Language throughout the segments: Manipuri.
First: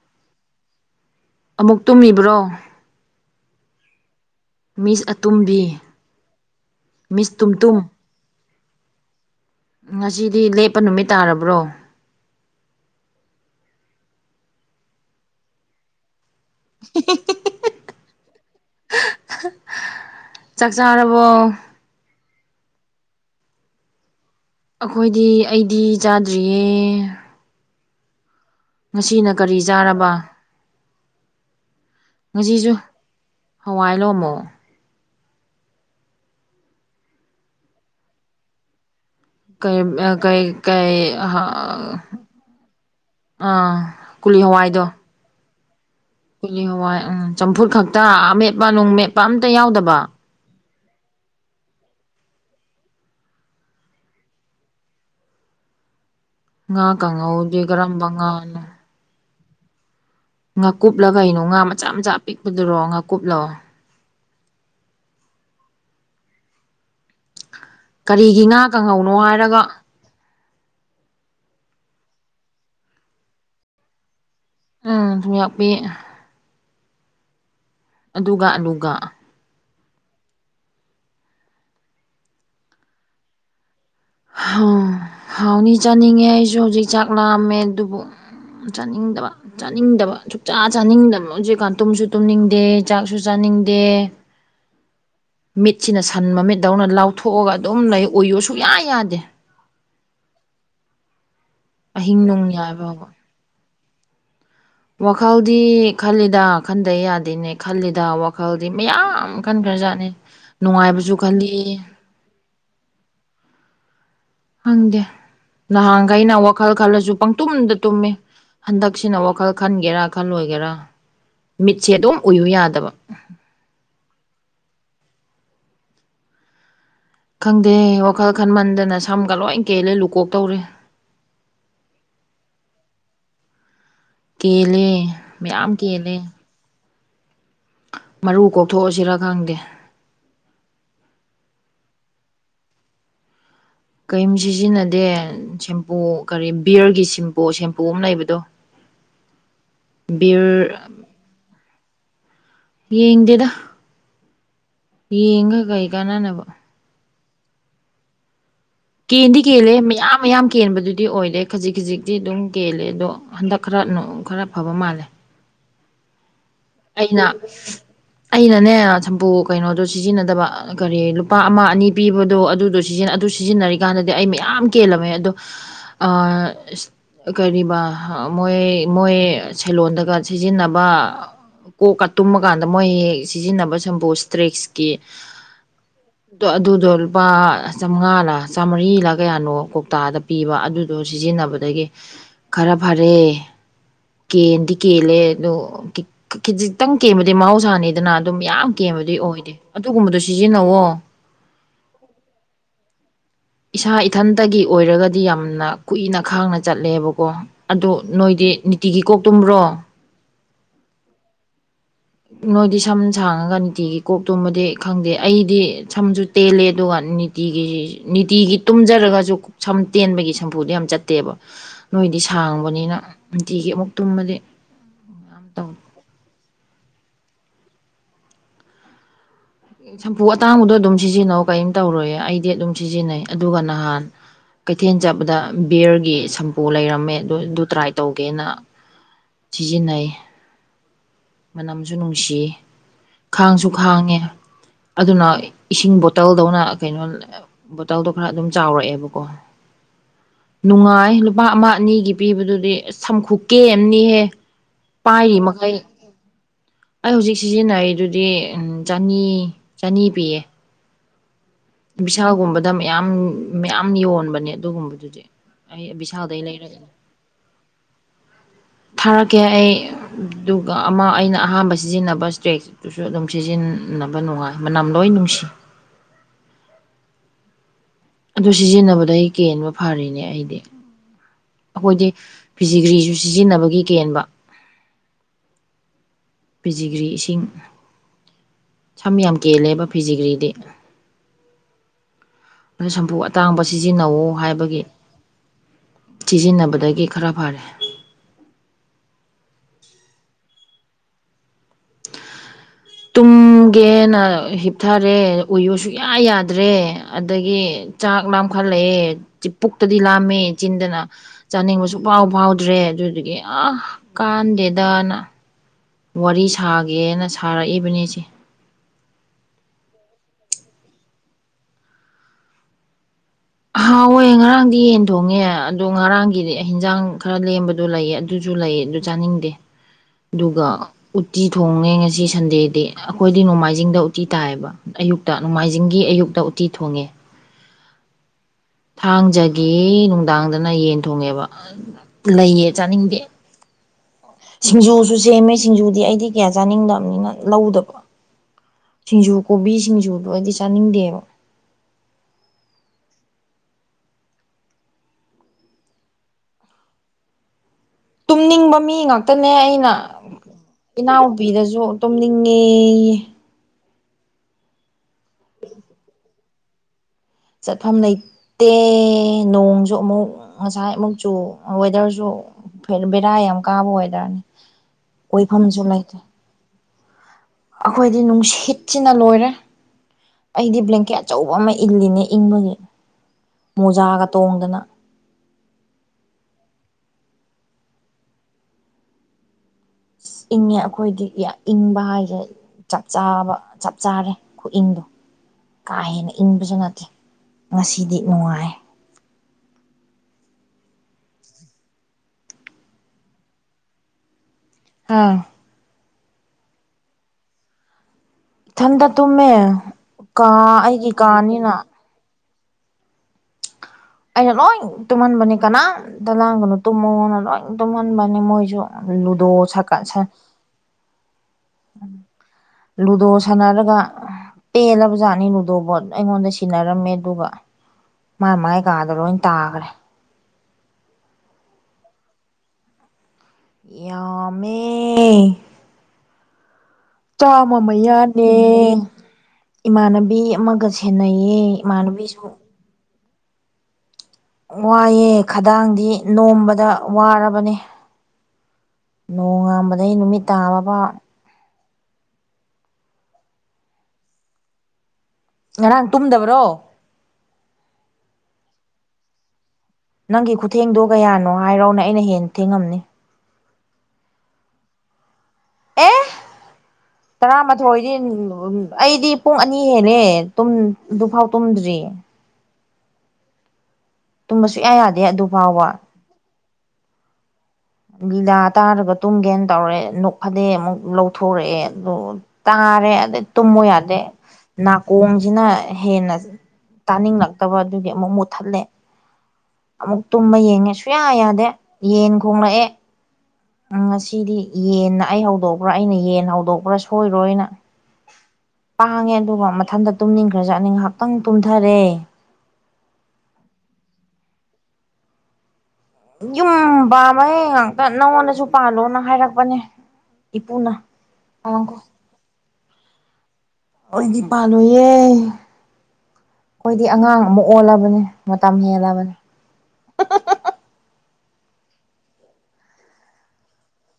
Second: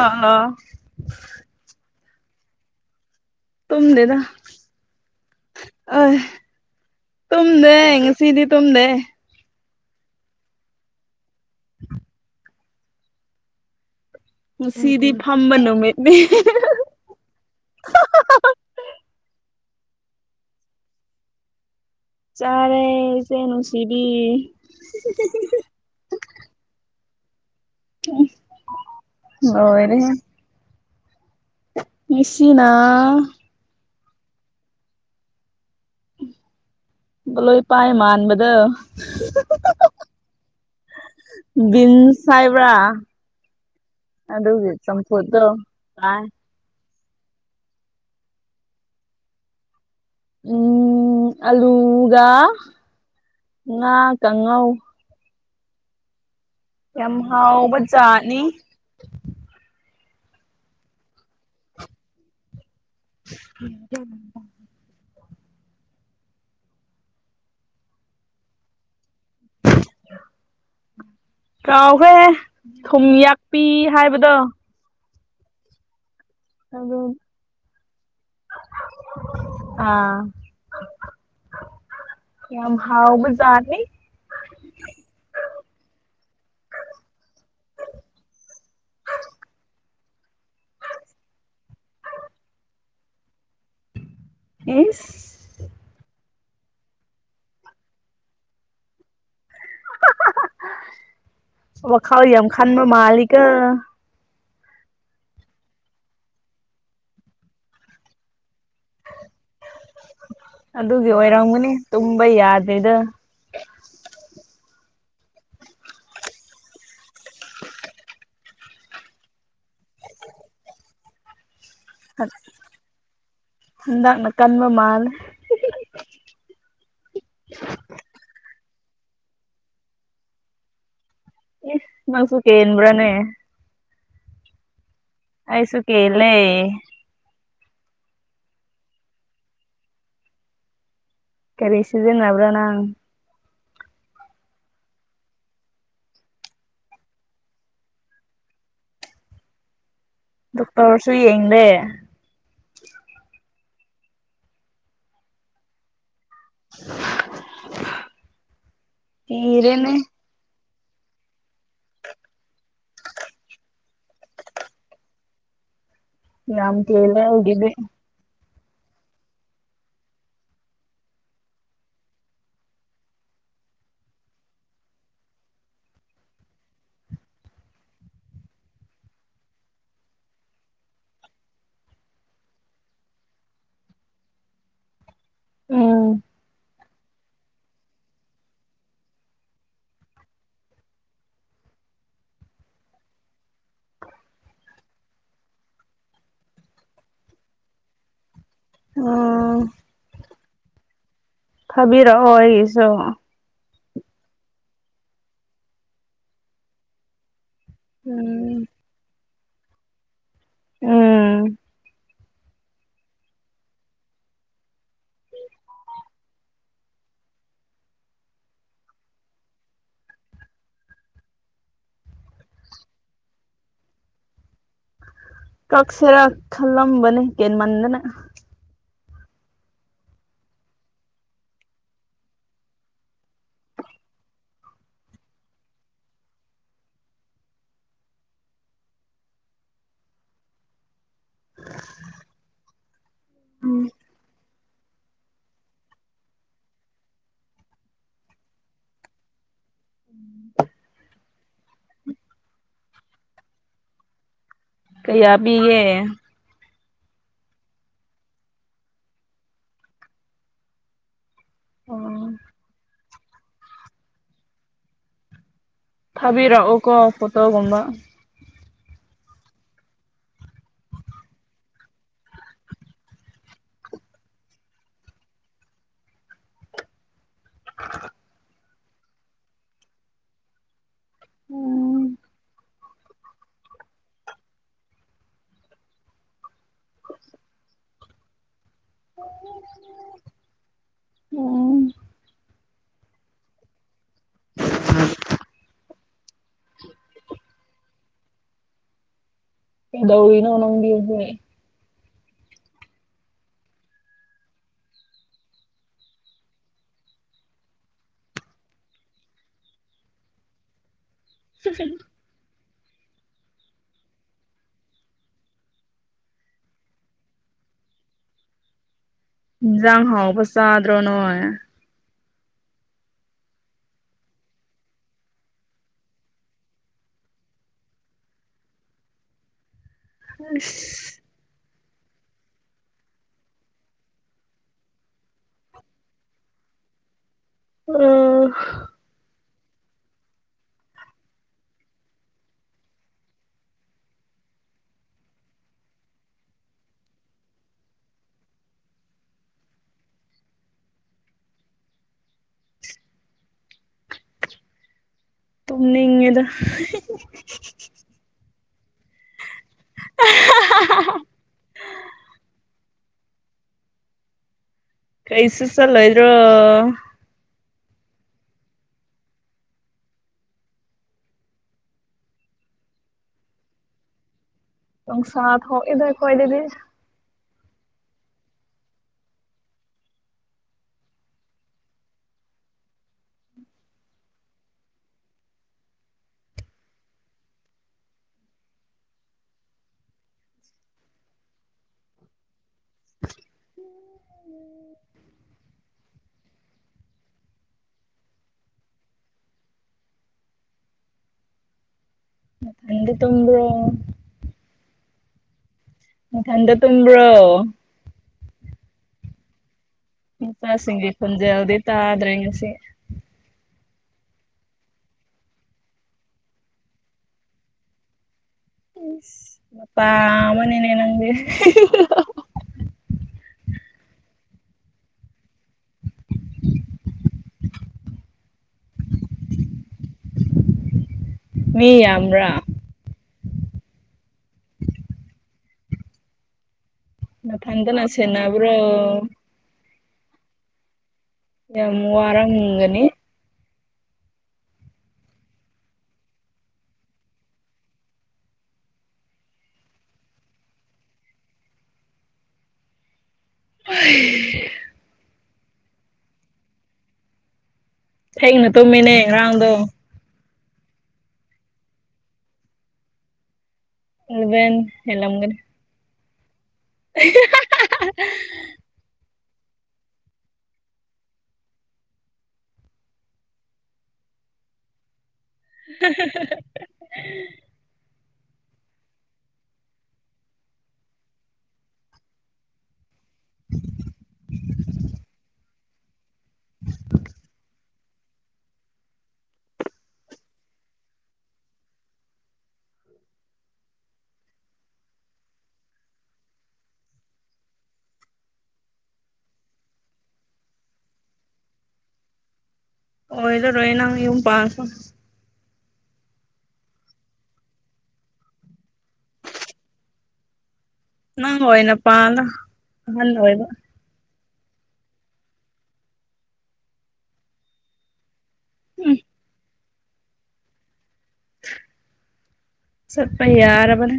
ꯑꯥ ꯑꯥ ꯑꯃꯨꯛ ꯇꯨꯝꯃꯤꯕ꯭ꯔꯣ ꯇꯨꯝꯗꯦꯗ ꯃꯤꯁ ꯑꯇꯨꯝꯕꯤ ꯑ ꯃꯤꯁ ꯇꯨꯝꯗꯦ ꯇꯨꯝꯇꯨꯝ ꯉꯁꯤꯗꯤ ꯇꯨꯝꯗꯦ ꯉꯁꯤꯗꯤ ꯂꯦꯞꯄ ꯅꯨꯃꯤꯠ ꯇꯥꯔꯕ꯭ꯔꯣ ꯉꯁꯤꯗꯤ ꯐꯝꯕ ꯅꯨꯃꯤꯠꯅꯤ ꯆꯥꯛ ꯆꯔꯕꯣ ꯆꯥꯔꯦ ꯏꯆꯦ ꯅꯨꯡꯁꯤꯕꯤ ꯑꯩꯈꯣꯏꯗꯤ ꯑꯩꯗꯤ ꯆꯥꯗ꯭ꯔꯤꯌꯦ ꯑꯣ ꯉꯁꯤꯅ ꯀꯔꯤ ꯆꯥꯔꯕ ꯉꯁꯤꯅ ꯉꯁꯤꯁꯨ ꯍꯋꯥꯏ ꯂꯣꯝꯃꯣ ꯂꯣꯏ ꯄꯥꯏ ꯃꯥꯟꯕꯗꯣ ꯀꯩ ꯀꯩ ꯀꯩ ꯕꯤꯟ ꯑꯥ ꯁꯥꯏꯕ꯭ꯔꯥ ꯀꯨꯂꯤ ꯑꯗꯨꯒꯤ ꯍꯋꯥꯏꯗꯣ ꯆꯝꯐꯨꯠꯇꯣ ꯆꯥꯏ ꯀꯨꯂꯤ ꯍꯋꯥꯏ ꯎꯝ ꯆꯝꯐꯨꯠ ꯈꯛꯇ ꯑꯃꯦꯠꯄ ꯅꯨꯡ ꯃꯦꯠꯄ ꯑꯝꯇ ꯌꯥꯎꯗꯕ ꯎꯝ ꯑꯂꯨꯒ ꯉꯥꯒ ꯉꯧ ꯉꯥ ꯌꯥꯝ ꯍꯥꯥꯎ ꯀꯥꯡꯉꯧꯗꯤ ꯀꯔꯝꯕ ꯍꯥꯎꯕꯖꯥꯠꯅꯤ ꯉꯥꯅꯣ ꯉꯥꯀꯨꯞꯂ ꯀꯩꯅꯣ ꯉꯥ ꯃꯆꯥ ꯃꯆꯥ ꯄꯤꯛꯄꯗꯨꯔꯣ ꯉꯥꯀꯨꯞꯂꯣ ꯀꯔꯤꯒꯤ ꯉꯥ ꯀꯪꯍꯧꯅꯣ ꯍꯥꯏꯔꯒ ꯀꯥꯎꯍꯦ ꯊꯨꯝ ꯌꯥꯛꯄꯤ ꯍꯥꯏꯕꯗꯣ ꯎꯝ ꯊꯨꯝ ꯌꯥꯛꯄꯤ ꯇꯥꯕ꯭ꯔꯣ ꯑꯗꯨꯒ ꯑꯂꯨꯒ ꯑꯥ ꯌꯥꯝ ꯍꯥꯎꯕꯨꯖꯥꯅꯤ ꯑꯥꯎ ꯍꯥꯎꯅꯤ ꯆꯥꯅꯤꯡꯉꯦ ꯑꯩꯁꯨ ꯍꯧꯖꯤꯛ ꯆꯥꯛ ꯂꯥꯝꯃꯦ ꯑꯗꯨꯕꯨ ꯆꯥꯅꯤꯡꯗꯕ ꯆꯥꯅꯤꯡꯗꯕ ꯁꯨꯛꯆꯥ ꯆꯥꯅꯤꯡꯗꯕ ꯍꯧꯖꯤꯛꯀꯥꯟ ꯇꯨꯝꯁꯨ ꯇꯨꯝꯅꯤꯡꯗꯦ ꯆꯥꯛꯁꯨ ꯆꯥꯅꯤꯡꯗꯦ ꯏꯁ ꯃꯤꯠꯁꯤꯅ ꯁꯟ ꯃꯃꯤꯠ ꯗꯧꯅ ꯂꯥꯎꯊꯣꯛꯑꯒ ꯑꯗꯨꯝ ꯂꯩ ꯎꯌꯣꯁꯨꯛ ꯌꯥ ꯌꯥꯗꯦ ꯋꯥꯈꯜ ꯑꯍꯤꯡ ꯌꯥꯝ ꯅꯨꯡ ꯈꯥꯟꯕ ꯌꯥꯏꯕꯕ ꯃꯥꯜꯂꯤꯀꯣ ꯋꯥꯈꯜꯗꯤ ꯈꯜꯂꯤꯗ ꯈꯟꯗ ꯌꯥꯗꯦꯅꯦ ꯈꯜꯂꯤꯗ ꯋꯥ ꯈꯜꯗꯤ ꯃꯌꯥꯝ ꯈꯟꯈ꯭ꯔꯖꯥꯠꯅꯤ ꯑꯗꯨꯒꯤ ꯅꯨꯡꯉꯥꯏꯕꯁꯨ ꯈꯜꯂꯤ ꯑꯣꯏꯔꯝꯒꯅꯤ ꯇꯨꯝꯕ ꯌꯥꯗ꯭ꯔꯤꯗ ꯈꯪꯗꯦ ꯅꯍꯥꯟꯈꯩꯅ ꯋꯥꯈꯜ ꯈꯜꯂꯁꯨ ꯄꯪꯇꯨꯝꯗ ꯇꯨꯝꯃꯤ ꯍꯟꯗꯛꯁꯤꯅ ꯋꯥꯈꯜ ꯈꯟꯒꯦꯔꯥ ꯈꯜꯂꯣꯏꯒꯦꯔꯥ ꯃꯤꯠꯁꯦ ꯑꯗꯨꯝ ꯎꯏꯌꯨ ꯌꯥꯗꯕ ꯍꯟꯗꯛꯅ ꯀꯟꯕ ꯃꯥꯜꯂꯦ ꯈꯪꯗꯦ ꯋꯥꯈꯜ ꯈꯟꯃꯟꯗꯅ ꯁꯝꯒ ꯂꯣꯏ ꯀꯦꯜꯂꯦ ꯂꯨꯀꯣꯛ ꯇꯧꯔꯦ ꯏꯍ ꯅꯪꯁꯨꯨ ꯀꯦꯟꯕ꯭ꯔꯥꯅꯦ ꯀꯦꯜꯂꯦ ꯃꯌꯥꯝ ꯀꯦꯜꯂꯦ ꯃꯔꯨ ꯀꯣꯛꯊꯣꯛꯑꯁꯤꯔ ꯈꯪꯗꯦ ꯀꯔꯤꯁꯤꯗ ꯅꯕ꯭ꯔ ꯅꯪ ꯀꯔꯤꯝ ꯁꯤꯖꯤꯟꯅꯗꯦ ꯁꯦꯝꯄꯨ ꯀꯔꯤ ꯕꯤꯌꯔꯒꯤ ꯁꯦꯝꯄꯨ ꯁꯦꯝꯄꯨ ꯑꯃ ꯂꯩꯕꯗꯣ [inaudible] ꯕꯤꯌꯔ ꯗꯣꯛꯇꯔꯁꯨ ꯌꯦꯡꯗꯦ ꯌꯦꯡꯗꯦꯗ ꯌꯦꯡꯒ ꯀꯩ ꯀꯥꯟꯅꯅꯕ [inaudible] ꯀꯦꯟꯗꯤ ꯀꯦꯜꯂꯤꯍꯦ ꯀꯤꯔꯦꯅꯦ ꯃꯌꯥꯝ ꯃꯌꯥꯝ ꯀꯦꯟꯕꯗꯨꯗꯤ ꯑꯣꯏꯔꯦ ꯈꯖꯤꯛ ꯈꯖꯤꯛꯇꯤ ꯑꯗꯨꯝ ꯀꯦꯜꯂꯦ ꯑꯗꯣ ꯍꯟꯗꯛ ꯈꯔ ꯈꯔ ꯐꯕ ꯃꯥꯜꯂꯦ ꯌꯥꯝ ꯀꯦꯜꯂꯦ ꯑꯩꯅ ꯑꯩꯒꯤꯗꯤ ꯑꯩꯅꯅꯦ ꯁꯝꯄꯨ ꯀꯩꯅꯣꯗꯣ ꯁꯤꯖꯤꯟꯅꯗꯕ ꯀꯔꯤ ꯂꯨꯄꯥ ꯑꯃ ꯑꯅꯤ ꯄꯤꯕꯗꯣ ꯑꯗꯨꯗꯣ ꯁꯤꯖꯤꯟꯅ ꯑꯗꯨ ꯁꯤꯖꯤꯟꯅꯔꯤꯀꯥꯟꯗꯗꯤ ꯑꯩ ꯃꯌꯥꯝ ꯀꯦꯜꯂꯝꯃꯦ ꯑꯗꯣ ꯑꯥ ꯀꯔꯤꯕ ꯃꯣꯏ ꯃꯣꯏ ꯁꯦꯜꯂꯣꯟꯗꯒ ꯁꯤꯖꯤꯟꯅꯕ ꯀꯣꯛꯀ ꯇꯨꯝꯃ ꯀꯥꯟꯗ ꯃꯣꯏ ꯍꯦꯛ ꯁꯤꯖꯤꯟꯅꯕ ꯁꯝꯄꯨ ꯁꯇ꯭ꯔꯦꯛꯁꯀꯤ ꯎꯝ ꯗꯣ ꯑꯗꯨ ꯑꯗꯣ ꯂꯨꯄꯥ ꯆꯥꯝꯃꯉꯥꯂ ꯆꯥꯝꯃꯔꯤꯂ ꯀꯌꯥꯅꯣ ꯀꯣꯛꯇꯥꯗ ꯄꯤꯕ ꯑꯗꯨꯗꯣ ꯁꯤꯖꯤꯟꯅꯕꯗꯒꯤ ꯈꯔ ꯐꯔꯦ ꯀꯦꯟꯗꯤ ꯀꯦꯜꯂꯦ ꯑꯗꯣ ꯈꯤꯖꯤꯛꯇꯪ ꯀꯦꯝꯕꯗꯤ ꯃꯍꯧꯁꯥꯅꯤꯗꯅ ꯑꯗꯨꯝ ꯌꯥꯝ ꯀꯦꯝꯕꯗꯤ ꯑꯣꯏꯗꯦ ꯎꯝ ꯑꯗꯨꯒꯨꯝꯕꯗꯨ ꯁꯤꯖꯤꯟꯅꯧꯑꯣ ꯊꯥꯕꯤꯔꯛꯑꯣ ꯑꯩꯒꯤꯁꯨ ꯏꯁꯥ ꯏꯊꯟꯇꯒꯤ ꯑꯣꯏꯔꯒꯗꯤ ꯌꯥꯝꯅ ꯀꯨꯏꯅ ꯈꯥꯡꯅ ꯆꯠꯂꯦꯕꯀꯣ ꯑꯗꯨꯗ ꯅꯣꯏꯗꯤ ꯎꯝ ꯅꯨꯡꯇꯤꯒꯤ ꯀꯣꯛ ꯇꯨꯝꯕ꯭ꯔꯣ ꯎꯝ ꯅꯣꯏꯗꯤ ꯁꯝ ꯁꯥꯡꯉꯒ ꯅꯤꯇꯤꯒꯤ ꯀꯣꯛꯇꯨꯝꯕꯗꯤ ꯈꯪꯗꯦ ꯑꯩꯗꯤ ꯁꯝꯁꯨ ꯇꯦꯜꯂꯦ ꯑꯗꯨꯒ ꯅꯨꯡꯇꯤꯒꯤ ꯅꯤꯇꯤꯒꯤ ꯇꯨꯝꯖꯔꯒꯁꯨ ꯁꯝ ꯇꯦꯟꯕꯒꯤ ꯁꯝꯄꯨꯗꯣ ꯌꯥꯝ ꯆꯠꯇꯦꯕ ꯑꯩꯈꯣꯏꯗꯤ ꯁꯥꯡꯕꯅꯤꯅ ꯅꯨꯡꯇꯤꯒꯤ ꯑꯃꯨꯛ ꯇꯨꯝꯕꯗꯤ ꯀꯁꯔ ꯈꯜꯂꯝꯝꯝꯕꯅꯤ ꯀꯦꯟꯃꯟꯗꯅꯥ ꯁꯝꯄꯨ ꯑꯇꯥꯡꯕꯗꯣ ꯑꯗꯨꯝ ꯁꯤꯖꯤꯟꯅꯧ ꯀꯔꯤꯝ ꯇꯧꯔꯣꯏꯌꯦ ꯑꯩꯗꯤ ꯑꯗꯨꯝ ꯁꯤꯖꯤꯟꯅꯩ ꯑꯗꯨꯒ ꯅꯍꯥꯟ ꯀꯩꯊꯦꯜ ꯆꯠꯄꯗ ꯕꯤꯌꯔꯒꯤ ꯁꯝꯄꯨ ꯂꯩꯔꯝꯃꯦ ꯑꯗꯨ ꯑꯗꯨ ꯇ꯭ꯔꯥꯏ ꯇꯧꯒꯦꯅ ꯁꯤꯖꯤꯟꯅꯩ ꯃꯅꯝꯁꯨ ꯅꯨꯡꯁꯤ ꯈꯥꯡꯁꯨ ꯈꯥꯡꯉꯦ ꯑꯗꯨꯅ ꯏꯁꯤꯡ ꯕꯣꯇꯜꯗꯧꯅ ꯀꯩꯅꯣ ꯕꯣꯇꯜꯗꯣ ꯈꯔ ꯑꯗꯨꯝ ꯆꯥꯎꯔꯛꯑꯦꯕꯀꯣ ꯅꯨꯡꯉꯥꯏ ꯂꯨꯄꯥ ꯑꯃ ꯑꯅꯤꯒꯤ ꯄꯤꯕꯗꯨꯗꯤ ꯁꯝ ꯈꯨꯀꯦꯟ ꯑꯃꯅꯤꯍꯦ ꯀꯩꯌꯥ ꯄꯥꯏꯔꯤ ꯃꯈꯩ ꯄꯤꯒꯦ ꯑꯩ ꯍꯧꯖꯤꯛ ꯁꯤꯖꯤꯟꯅꯔꯤꯗꯨꯗꯤ ꯆꯅꯤ ꯆꯅꯤ ꯄꯤꯌꯦ ꯑꯣ ꯕꯤꯁꯥꯜ ꯒꯨꯝꯕꯗ ꯃꯌꯥꯝ ꯃꯌꯥꯝ ꯌꯣꯟꯕꯅꯦ ꯑꯗꯨꯒꯨꯝꯕꯗꯨꯗꯤ ꯑꯩ ꯕꯤꯚꯤꯁꯥꯜꯗꯩ ꯂꯩꯔꯛꯏꯅꯦ ꯊꯥꯕꯤꯔꯛꯑꯣꯀꯣ ꯐꯣꯇꯣꯒꯨꯝꯕ ꯊꯥꯔꯛꯀꯦ ꯑꯩ ꯑꯗꯨꯒ ꯑꯃ ꯑꯩꯅ ꯑꯍꯥꯟꯕ ꯁꯤꯖꯤꯟꯅꯕ ꯏꯁꯇ꯭ꯔꯦꯛꯁꯇꯨꯁꯨ ꯑꯗꯨꯝ ꯁꯤꯖꯤꯟꯅꯩ ꯅꯕ ꯅꯨꯡꯉꯥꯏ ꯝꯅꯥꯝ ꯂꯣꯏ ꯅꯨꯡꯁꯤ ꯑꯗꯨ ꯁꯤꯖꯤꯟꯅꯕꯗ ꯑꯩ ꯀꯦꯟꯕ ꯐꯔꯤꯅꯦ ꯑꯩꯗꯤ ꯎꯝ ꯑꯩꯈꯣꯏꯗꯤ ꯐꯤꯖꯤꯒ꯭ꯔꯤꯁꯨ ꯁꯤꯖꯤꯟꯅꯕꯒꯤ ꯀꯦꯟꯕ ꯐꯤꯖꯤꯒ꯭ꯔꯤ ꯏꯁꯤꯡ ꯁꯝ ꯌꯥꯝ ꯀꯦꯜꯂꯦꯕ ꯐꯤꯖꯤꯒ꯭ꯔꯤꯗꯤ ꯎꯝ ꯑꯗꯨ ꯁꯝꯄꯨ ꯑꯇꯥꯡꯕꯁꯤ ꯁꯤꯖꯤꯟꯅꯧ ꯍꯥꯏꯕꯒꯤ ꯁꯤꯖꯤꯟꯅꯕꯗꯒꯤ ꯈꯔ ꯐꯔꯦ ꯀꯩꯗꯧꯔꯤꯅꯣ ꯅꯪꯗꯤ ꯇꯨꯝ ꯒꯦꯅ ꯍꯤꯞꯊꯔꯦ ꯎꯌꯨꯁꯨꯌꯥ ꯌꯥꯗ꯭ꯔꯦ ꯑꯗꯒꯤ ꯆꯥꯛ ꯂꯝꯈꯠ ꯈꯜꯂꯛꯑꯦ ꯄꯨꯛꯇꯗꯤ ꯂꯥꯝꯃꯦ ꯆꯤꯟꯗꯅ ꯆꯥꯅꯤꯡꯕꯁꯨ ꯁꯨꯛꯐꯥꯎ ꯐꯥꯎꯗ꯭ꯔꯦ ꯑꯗꯨꯗꯨꯗꯒꯤ ꯑ ꯀꯥꯟꯗꯦꯗꯅ ꯋꯥꯔꯤ ꯁꯥꯒꯦꯅ ꯁꯥꯔꯛꯏꯕꯅꯤꯁꯦ ꯏꯟꯖꯡ ꯍꯥꯎꯕ ꯆꯥꯗ꯭ꯔꯣ ꯅꯣꯏ ꯍ ꯍꯥꯎꯋꯦ ꯉꯔꯥꯡꯗꯤ ꯌꯦꯟ ꯊꯣꯡꯉꯦ ꯑꯗꯣ ꯉꯔꯥꯡꯒꯤꯗꯤ ꯍꯟꯖꯥꯡ ꯈꯔ ꯂꯦꯝꯕꯗꯣ ꯂꯩ ꯑꯗꯨꯁꯨ ꯂꯩ ꯆꯥꯅꯤꯪꯗꯦ ꯑꯗꯨꯒ ꯎꯇꯤ ꯉꯁꯤ ꯁꯟꯗꯦꯗꯤ ꯑꯩꯈꯣꯏꯗꯤ ꯅꯣꯡꯃꯥꯏꯖꯤꯡꯗ ꯎꯇꯤ ꯇꯥꯏꯌꯦꯕ ꯑꯌꯨꯛꯇ ꯅꯣꯡꯃꯥꯏꯖꯤꯡꯒꯤ ꯑꯌꯨꯛꯇ ꯎꯇꯤ ꯊꯣꯡꯉ ꯊꯣꯡꯉꯦ ꯎꯝ ꯊꯥꯡꯖꯒꯤ ꯅꯨꯡꯗꯥꯡꯗꯅ ꯌꯦꯟ ꯊꯣꯡꯉꯦꯕ ꯂꯩꯌꯦ ꯆꯥꯅꯤꯡꯗꯦ [inaudible] ꯁꯤꯡꯖꯨꯁꯨ ꯁꯦꯝꯃꯦ ꯁꯤꯡꯖꯨꯗꯤ ꯑꯩꯗꯤ ꯀꯌꯥ ꯆꯥꯅꯤꯡꯗꯕꯅꯤꯅ ꯂꯧꯗꯕ ꯁꯤꯡꯖꯨ ꯀꯣꯕꯤ ꯁꯤꯡꯖꯨꯗꯣ ꯑꯩꯗꯤ ꯆꯥꯅꯤꯡꯗꯦꯕ ꯇꯨꯝꯅꯤꯡꯉꯦꯗꯥ ꯇꯨꯝꯅꯤꯡꯕ ꯃꯤ ꯉꯥꯛꯇꯅꯦ ꯑꯩꯅ ꯏꯅꯥꯎꯄꯤꯗꯁꯨ ꯇꯨꯝꯅꯤꯡꯉꯤ ꯍꯌꯦ ꯀꯩꯁꯁꯂ ꯏ꯭ꯔꯣ [unintelligible] ꯆꯠꯐꯝ ꯂꯩꯇꯦ ꯅꯣꯡꯁꯨ ꯑꯃꯨꯛ ꯉꯁꯥꯏ ꯑꯃꯨꯛꯁꯨ ꯋꯦꯗꯔꯁꯨ ꯐꯔ ꯕꯦꯔ ꯌꯥꯝ ꯑꯃ ꯀꯥꯕ ꯑꯣꯏꯗꯅꯤ ꯅꯣꯡꯁꯥ ꯊꯣꯛꯏꯗ ꯑꯩꯈꯣꯌꯗꯗꯤ ꯑꯩꯈꯣꯏꯗꯤ ꯅꯨꯡꯁꯤꯠꯁꯤꯅ ꯂꯣꯏꯔꯦ ꯑꯩꯗꯤ ꯕ꯭ꯂꯦꯡꯀꯦꯠ ꯑꯆꯧꯕ ꯑꯃ ꯏꯜꯂꯤꯅꯦ ꯏꯪꯕꯒꯤ ꯃꯣꯖꯥꯒ ꯇꯣꯡꯗꯨꯅ ꯑ ꯏꯪꯉꯦ ꯑꯩꯈꯣꯏꯗꯤ ꯏꯪꯕ ꯍꯥꯏꯁ꯭ꯔꯦ ꯆꯞ ꯆꯥꯕ ꯆꯞ ꯆꯥꯔꯦ ꯈꯨꯏꯟꯗꯣ ꯀꯥ ꯍꯦꯟꯅ ꯏꯟꯕꯁꯨ ꯅꯠꯇꯦ ꯉꯁꯤꯗꯤ ꯅꯨꯡꯉꯥꯏ ꯃ ꯍꯗ ꯇꯝꯕ꯭ꯔꯣ ꯑꯥ ꯊꯟꯗ ꯇꯝꯕ꯭ꯔꯣ ꯊꯟꯗ ꯇꯃꯦ ꯏꯄꯥꯁꯤ ꯄꯨꯖꯦꯜꯗꯤ ꯇꯥꯗꯔꯉꯁꯤꯦ ꯑꯩꯅ ꯂꯣꯏ ꯇꯨꯝꯍꯟꯕꯅꯤ ꯀꯅꯥ ꯗ ꯂꯥꯡꯒꯅꯣ ꯇꯨꯝꯃꯣꯅ ꯂꯣꯏ ꯇꯨꯝꯍꯟꯕꯅꯤ ꯃꯣꯏꯁ ꯂꯨꯗꯣ ꯏꯁ ꯁꯀ ꯅꯨꯄꯥ ꯑꯃꯅꯤꯅꯦ ꯅꯪꯗꯤ ꯂꯨꯗꯣ ꯁꯥꯟꯅꯔꯒ ꯄꯦꯜꯂꯕ ꯖꯥꯠꯅꯤ ꯂꯨꯗꯕꯣꯠ ꯑꯩꯉꯣꯟꯗ ꯁꯤꯟꯅꯔꯝꯃꯦ ꯑꯗꯨꯒ ꯃꯥꯥꯏ ꯃꯥꯏ ꯀꯥꯗ ꯂꯣꯏ ꯇꯥꯈ꯭ꯔꯦ ꯃꯤ ꯑꯃꯔ ꯌꯥꯃꯦ ꯆꯥꯃ ꯃ ꯅꯊꯟꯇꯅ ꯌꯥꯅꯦ ꯁꯦꯟꯅꯕ꯭ꯔꯣ ꯏꯃꯥꯟꯅꯕꯤ ꯑꯃꯒꯁꯦ ꯅꯌꯦ ꯌꯥꯝ ꯃꯥꯅꯕꯤꯁꯨꯨ ꯋꯥꯔꯝꯒꯅꯤ ꯋꯥꯏꯑꯦ ꯈꯗꯥꯡꯗꯤ ꯅꯣꯝꯕꯗ ꯋꯥꯔꯕꯅꯦ ꯅꯣꯡ ꯉꯝꯕꯗꯒꯤꯩ ꯅꯨꯃꯤꯠ ꯇꯥꯕꯕ ꯍ ꯉꯔꯥꯡ ꯇꯨꯝꯗꯕ꯭ꯔꯣ ꯍꯦꯒꯅ ꯇꯨꯝꯃꯅꯦ ꯔꯥꯎꯗꯨꯣ ꯅꯪꯒꯤ ꯈꯨꯊꯦꯡꯗꯣ ꯀꯌꯥꯅꯣ ꯍꯥꯏꯔꯣꯅ ꯑꯩꯅ ꯍꯦꯟꯅ ꯊꯦꯡꯉꯝꯅꯤ ꯏꯜꯕꯦꯟ ꯏꯂ ꯃꯒꯔꯤ ꯑꯦ ꯇꯔꯥꯃꯥꯊꯣꯏꯗꯤ ꯎ ꯑꯩꯗꯤ ꯄꯨꯡ ꯑꯅꯤ ꯍꯦꯜꯂꯦ ꯑꯗꯨꯐꯥꯎ ꯇꯨꯝꯗ꯭ꯔꯤ ꯇꯨꯝꯕꯁꯨꯌꯥ ꯌꯥꯗꯦ ꯑꯗꯨ ꯐꯥꯎꯕ [unintelligible] ꯂꯤꯂꯥ ꯇꯥꯔꯒ ꯇꯨꯝꯒꯦꯅ ꯇꯧꯔꯛꯑꯦ ꯣꯛ ꯐꯗꯤꯩ ꯑꯃꯨꯛ ꯂꯧꯊꯣꯔꯛꯑꯦ ꯑꯗꯨ ꯇꯥꯔꯦ ꯇꯨꯝꯃ ꯌꯥꯗꯦ ꯅꯥꯀꯣꯡꯁꯤꯅ ꯍꯦꯟꯅ ꯇꯥꯅꯤꯡꯂꯛꯇꯕ ꯑꯗꯨꯒꯤ ꯑꯃꯨꯛ ꯃꯨꯠꯊꯠꯂꯦ ꯑꯃꯨꯛ ꯇꯨꯝꯕ ꯌꯦꯡꯉꯦ ꯁꯨꯡꯌꯥ ꯌꯥꯗꯦ ꯌꯦꯟ ꯈꯣꯡꯂꯛꯑꯦ ꯉꯁꯤꯗꯤ ꯌꯦꯟꯅ ꯑꯩ ꯍꯧꯗꯣꯛꯄ꯭ꯔꯥ ꯑꯩꯅ ꯌꯦꯟ ꯍꯧꯗꯣꯛꯄ꯭ꯔꯥ ꯁꯣꯏꯔꯣꯏꯅ ꯄꯥꯡꯉꯦ ꯑꯗꯨꯒ ꯃꯊꯟꯇ ꯇꯨꯝꯅꯤꯡꯈ꯭ꯔ ꯆꯠꯅꯤ ꯉꯥꯏꯍꯥꯛꯇꯪ ꯇꯨꯝꯊꯔꯦ ꯑꯣ ꯏꯗꯣ ꯔꯣꯍꯤꯅꯉꯨꯝ ꯄꯣ ꯌꯨꯝꯕꯕꯥ ꯃꯌꯦ ꯉꯥꯛꯇ ꯅꯉꯣꯟꯗꯁꯨ ꯄꯥꯜꯂꯣꯅ ꯍꯥꯏꯔꯛꯄꯅꯦ ꯏꯄꯨꯅ ꯅꯪ ꯄꯥꯜꯂꯣ ꯍꯣꯏꯅꯄꯥ ꯑꯗ ꯍ ꯍꯣꯏꯅ ꯑꯩꯗꯤ ꯄꯥꯜꯂꯣꯏꯌꯦꯦ ꯑꯩꯈꯣꯏꯗꯤ ꯑꯉꯥꯡ ꯑꯃ ꯑꯣꯜꯂꯕꯅꯦ ꯃ ꯇꯝ ꯎꯝ ꯍꯤꯂꯕꯅꯤ ꯆꯠꯄ ꯌꯥꯔ ꯃꯅꯦ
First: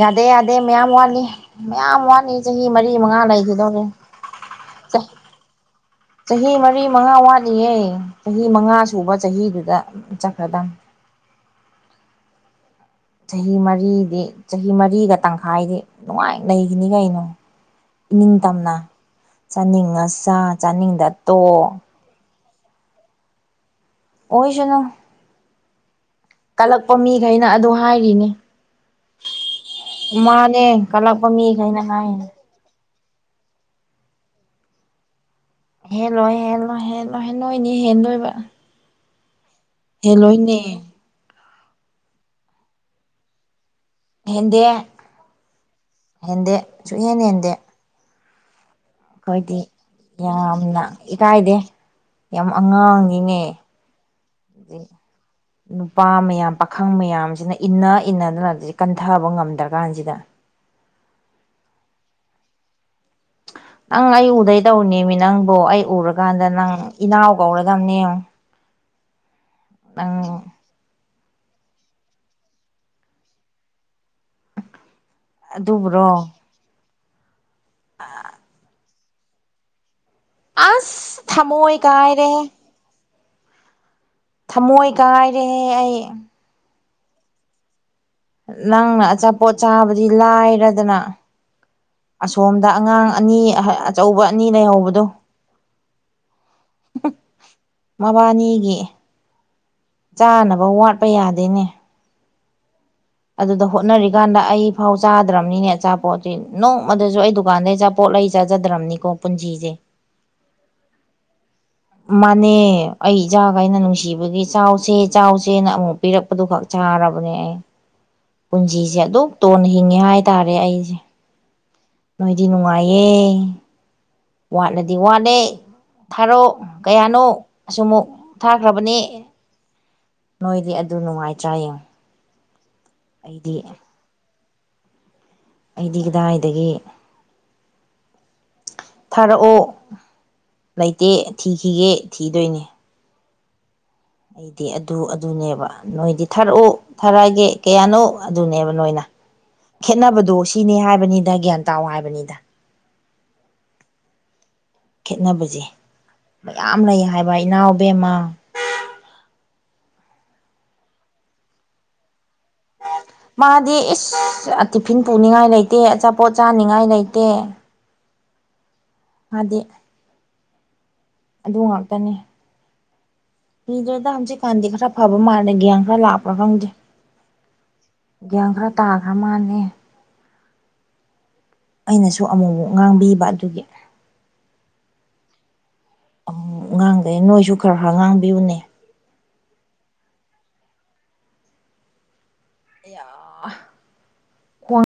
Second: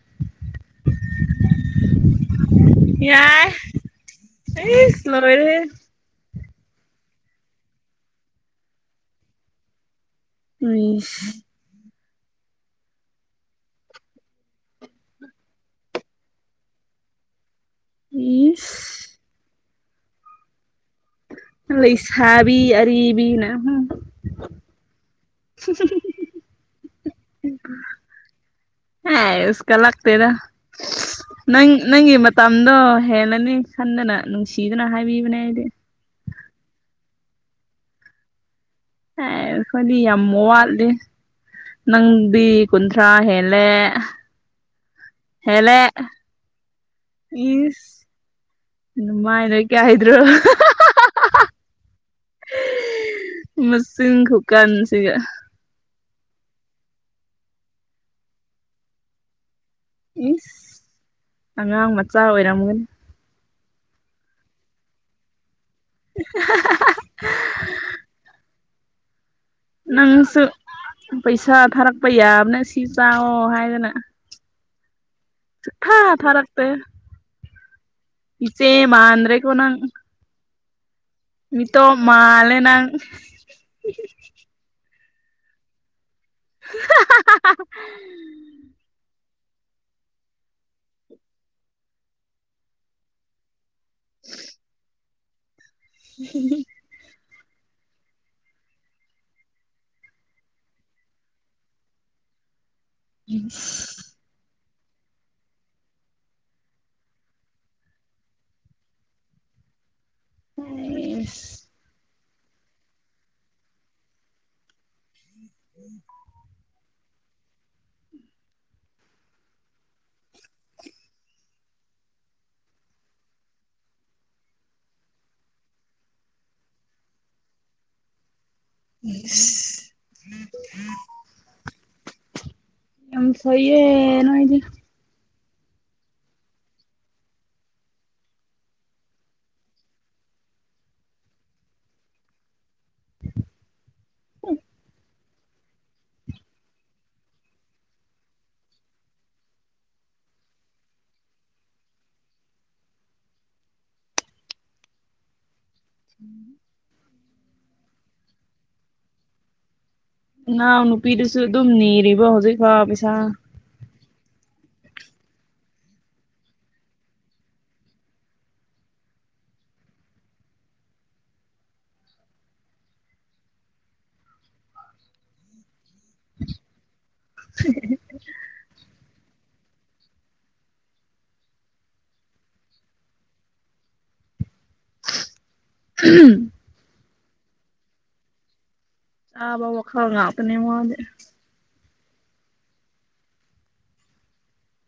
ꯌꯥꯗꯦ ꯌꯥꯗꯦ ꯃꯌꯥꯝ ꯋꯥꯠꯂꯤ ꯃꯌꯥꯝ ꯋꯥꯠꯂꯤ ꯆꯍꯤ ꯃꯔꯤ ꯃꯉꯥ ꯂꯩꯈꯤꯗꯧꯔꯦ ꯑꯦ ꯏꯁ ꯂꯣꯏꯔꯍꯦ ꯆꯍꯤ ꯃꯔꯤ ꯃꯉꯥ ꯋꯥꯠꯂꯤꯌꯦꯦ ꯆꯍꯤ ꯃꯉꯥ ꯁꯨꯕ ꯆꯍꯤꯗꯨꯗ ꯆꯠꯈ꯭ꯔꯗꯝꯕꯅꯤ ꯎꯝ ꯆꯍꯤ ꯃꯔꯤꯗꯤ ꯆꯍꯤ ꯃꯔꯤꯒ ꯇꯪꯈꯥꯏꯗꯤ ꯅꯨꯡꯉꯥꯏ ꯂꯩꯈꯤꯅꯤ ꯀꯩꯅꯣ ꯏꯅꯤꯡꯇꯝꯅ ꯏꯁ ꯆꯥꯅꯤꯡꯉ ꯆ ꯆꯥꯅꯤꯡꯗ ꯇꯣ ꯂꯩꯁꯥꯕꯤ ꯑꯔꯤꯕꯤꯅ ꯑꯣꯏꯁꯅꯨ [unintelligible] ꯀꯜꯂꯛꯄ ꯃꯤꯈꯩꯅ ꯑꯗꯨ ꯍꯥꯏꯔꯤꯅꯦ ꯍ ꯏꯁꯀꯂꯥꯛꯇꯦꯗ ꯀꯜꯂꯛꯄ ꯅꯪ ꯃꯤꯈꯩꯅ ꯅꯪꯒꯤ ꯍꯥꯏꯔꯤꯅꯤ ꯃꯝꯗꯣ ꯍꯦꯜꯂꯅꯤ ꯈꯟꯗꯅ ꯅꯨꯡꯁꯤꯗꯅ ꯍꯥꯏꯕꯤꯕꯅꯦ ꯍꯦ ꯂꯣꯏ ꯍꯦ ꯂꯣꯏ ꯍꯦ ꯂꯣꯏꯍꯦ ꯂꯣꯏꯅꯤ ꯍꯦꯟ ꯂꯣꯏꯕ꯭ꯔ ꯑꯦ ꯈꯗꯤ ꯌꯥꯝꯃ ꯋꯥꯠꯂꯦ ꯅꯪꯗꯤ ꯈꯨꯨꯟꯊ꯭ꯔꯥ ꯍꯦꯂꯦ ꯍꯦꯟꯗꯤ ꯍꯦꯂꯦ ꯁꯨꯛꯍꯦꯟ ꯍꯦꯟꯗꯦ ꯏꯁ ꯑꯗꯨꯃꯥꯏꯅ ꯑꯩꯈꯣꯏꯗꯤ ꯏꯀꯥꯏꯗ꯭ꯔꯣ ꯌꯥꯝꯅ ꯏꯀꯥꯏꯗꯦ ꯌꯥꯝ ꯑꯉꯥꯡꯉꯤꯅꯦ ꯃꯆꯤꯟ ꯈꯨꯀꯟꯁꯤꯒ ꯅꯨꯄꯥ ꯃꯌꯥꯝ ꯄꯥꯈꯪ ꯃꯌꯥꯝꯁꯤꯅ ꯏꯟꯅ ꯏꯟꯅꯗꯅꯁ ꯀꯟꯊꯕ ꯉꯝꯗ꯭ꯔꯀꯥꯟꯁꯤꯗ ꯏꯁ ꯑꯉꯥꯡ ꯃꯆꯥ ꯑꯣꯏꯔꯝꯒꯅꯤ ꯅꯪ ꯑꯩ ꯎꯗꯩ ꯇꯧꯅꯦꯃꯤ ꯅꯪꯕꯨꯣ ꯑꯩ ꯎꯔꯀꯥꯟꯗ ꯅꯪ ꯏꯅꯥꯎ ꯀꯧꯔꯗꯝꯅꯦ ꯅꯪ ꯅꯪꯁꯨ ꯄꯩꯁꯥ ꯊꯥꯔꯛꯄ ꯌꯥꯕ ꯅꯪ ꯁꯤ ꯆꯥꯛꯑꯣꯣ ꯍꯥꯏꯗꯅ ꯍꯥ ꯑꯗꯨꯕꯨꯔꯣ ꯊꯔꯥꯛꯄ ꯏꯆꯦ ꯃꯥꯗ꯭ꯔꯦ ꯀꯅꯥꯪ ꯑꯁ ꯊꯃꯣꯣꯏ ꯀꯥꯏ ꯔꯦ ꯃꯥꯜꯂꯦ ꯅꯪ ꯊꯝꯃꯣꯏ ꯀꯥꯏꯔꯦꯍꯦ ꯑꯩ [unintelligible] ꯅꯪꯅ ꯑꯆꯥꯄꯣꯠ ꯆꯥꯕꯗꯤ ꯂꯥꯏꯔꯗꯅ ꯑꯁꯣꯝꯗ ꯑꯉꯥꯡ ꯑꯅꯤ ꯑꯆꯧꯕ ꯑꯅꯤ ꯂꯩꯍꯧꯕꯗꯣ ꯎ ꯃꯕꯥꯅꯤꯒꯤ ꯆꯥꯅꯕ ꯋꯥꯠꯄ ꯌꯥꯗꯦꯅꯦ ꯑꯗꯨꯗ ꯍꯣꯠꯅꯔꯤꯀꯥꯟꯗ ꯑꯩ ꯑꯥꯎ ꯆꯥꯗ꯭ꯔꯕꯅꯤꯅꯦ ꯑꯆꯥꯄꯣꯠꯁꯤꯦ ꯅꯣꯡꯃꯗꯁꯨ ꯑꯩ ꯗꯨꯀꯥꯟꯗꯩ ꯑꯆꯥꯄꯣꯠ ꯂꯩ ꯆꯥꯖꯗ꯭ꯔꯕꯅꯤꯀꯣ ꯄꯨꯟꯁꯤꯁꯦ [unintelligible] ꯍ ꯃꯥꯟꯅ ꯑꯩ ꯏꯖꯆꯥꯒꯥꯏꯩꯅ ꯅꯨꯡꯁꯤꯕꯒꯤ ꯆꯥꯎꯁꯦ ꯆꯥꯎ ꯆꯦꯅ ꯑꯃꯨꯛ ꯄꯤꯔꯛꯄꯗꯨ ꯈꯛ ꯆꯥꯔꯕ ꯑꯩ ꯄꯨꯟꯁꯤꯁꯦ ꯑꯗꯨ ꯇꯣꯟ ꯍꯤꯡꯉꯦ ꯍꯥꯏꯇꯥꯔꯦ ꯑꯩꯁꯦ ꯅꯣꯏꯗꯤ ꯅꯨꯡꯉꯥꯏꯌꯦ ꯋꯥꯠꯂꯗꯤ ꯋꯥꯠꯂꯦ ꯊꯥꯔꯣ ꯀꯌꯥꯅꯣ ꯑꯃꯨꯛ ꯊꯥꯈ꯭ꯔꯕꯅꯦ ꯅꯣꯏꯗꯤ ꯑꯗꯨ ꯅꯨꯡꯉꯥꯏꯇ꯭ꯔꯥꯌꯦꯡꯉ ꯌꯥꯝ ꯁꯦ ꯅꯣꯏꯗꯤ ꯑꯩꯗꯤ ꯀꯗꯥꯏꯗꯒꯤ ꯊꯥꯔꯛꯑꯣ ꯂꯩꯇꯦ ꯊꯤꯈꯤꯒꯦ ꯊꯤꯗꯣꯏꯅꯦ ꯑꯩꯗꯤ ꯑꯗꯨ ꯑꯗꯨꯅꯦꯕ ꯅꯣꯏꯗꯤ ꯊꯥꯔꯛꯑꯣ ꯊꯔꯒꯤꯦ ꯀꯌꯥꯅꯣ ꯑꯗꯨꯅꯦꯕ ꯅꯣꯏꯅ ꯈꯦꯠꯅꯕꯗꯣ ꯁꯤꯅꯤ ꯍꯥꯏꯕꯅꯤꯗ ꯒ꯭ꯌꯥꯟ ꯇꯥ ꯍꯥꯏꯕꯅꯤꯗ ꯈꯦꯠꯅꯕꯁꯦ ꯃꯌꯥꯝ ꯂꯩ ꯍꯥꯏꯕ ꯏꯅꯥꯎꯕꯦꯝꯃ ꯏꯅꯥꯎ ꯅꯨꯄꯤꯗꯨꯁꯨ ꯑꯗꯨꯝ ꯅꯤꯔꯤꯕ ꯍꯧꯖꯤꯛ ꯐ ꯃꯥꯗꯤ ꯏꯁ ꯇꯤꯐꯤꯟ ꯄꯨꯅꯤꯡꯉꯥꯏ ꯂꯩꯇꯦ ꯑꯆꯥꯄꯣꯠ ꯆꯥꯅꯤꯡꯉꯥꯏ ꯂꯩꯇꯦ ꯑꯗꯦ ꯑꯗꯨ ꯉꯥꯛꯇꯅꯤ ꯃꯤꯗ꯭ꯔꯗ ꯍꯧꯞꯆꯤꯛꯀꯥꯟꯗꯤ ꯈꯔ ꯐꯕ ꯃꯥꯜꯂꯦ ꯒ꯭ꯌꯥꯟ ꯈꯔ ꯂꯥꯛꯄ꯭ꯔꯥ ꯈꯪꯗꯦ ꯒ꯭ꯌꯥꯟ ꯈ꯭ꯔꯥ ꯇꯥꯈ꯭ꯔ ꯃꯥꯜꯦ ꯑꯩꯅꯁꯨ ꯑꯃꯨꯛꯨꯛ ꯉꯥꯡꯕꯤꯕ ꯑꯗꯨꯒꯤ ꯑ ꯉꯥꯡꯗꯩꯦ ꯅꯣꯏꯁꯨ ꯈꯔ ꯈꯔ ꯉꯥꯡꯕꯤꯌꯨꯅꯦ ꯑꯥꯕ ꯋꯥ ꯈꯥꯒꯅꯤ ꯋꯥꯗꯦ ꯑ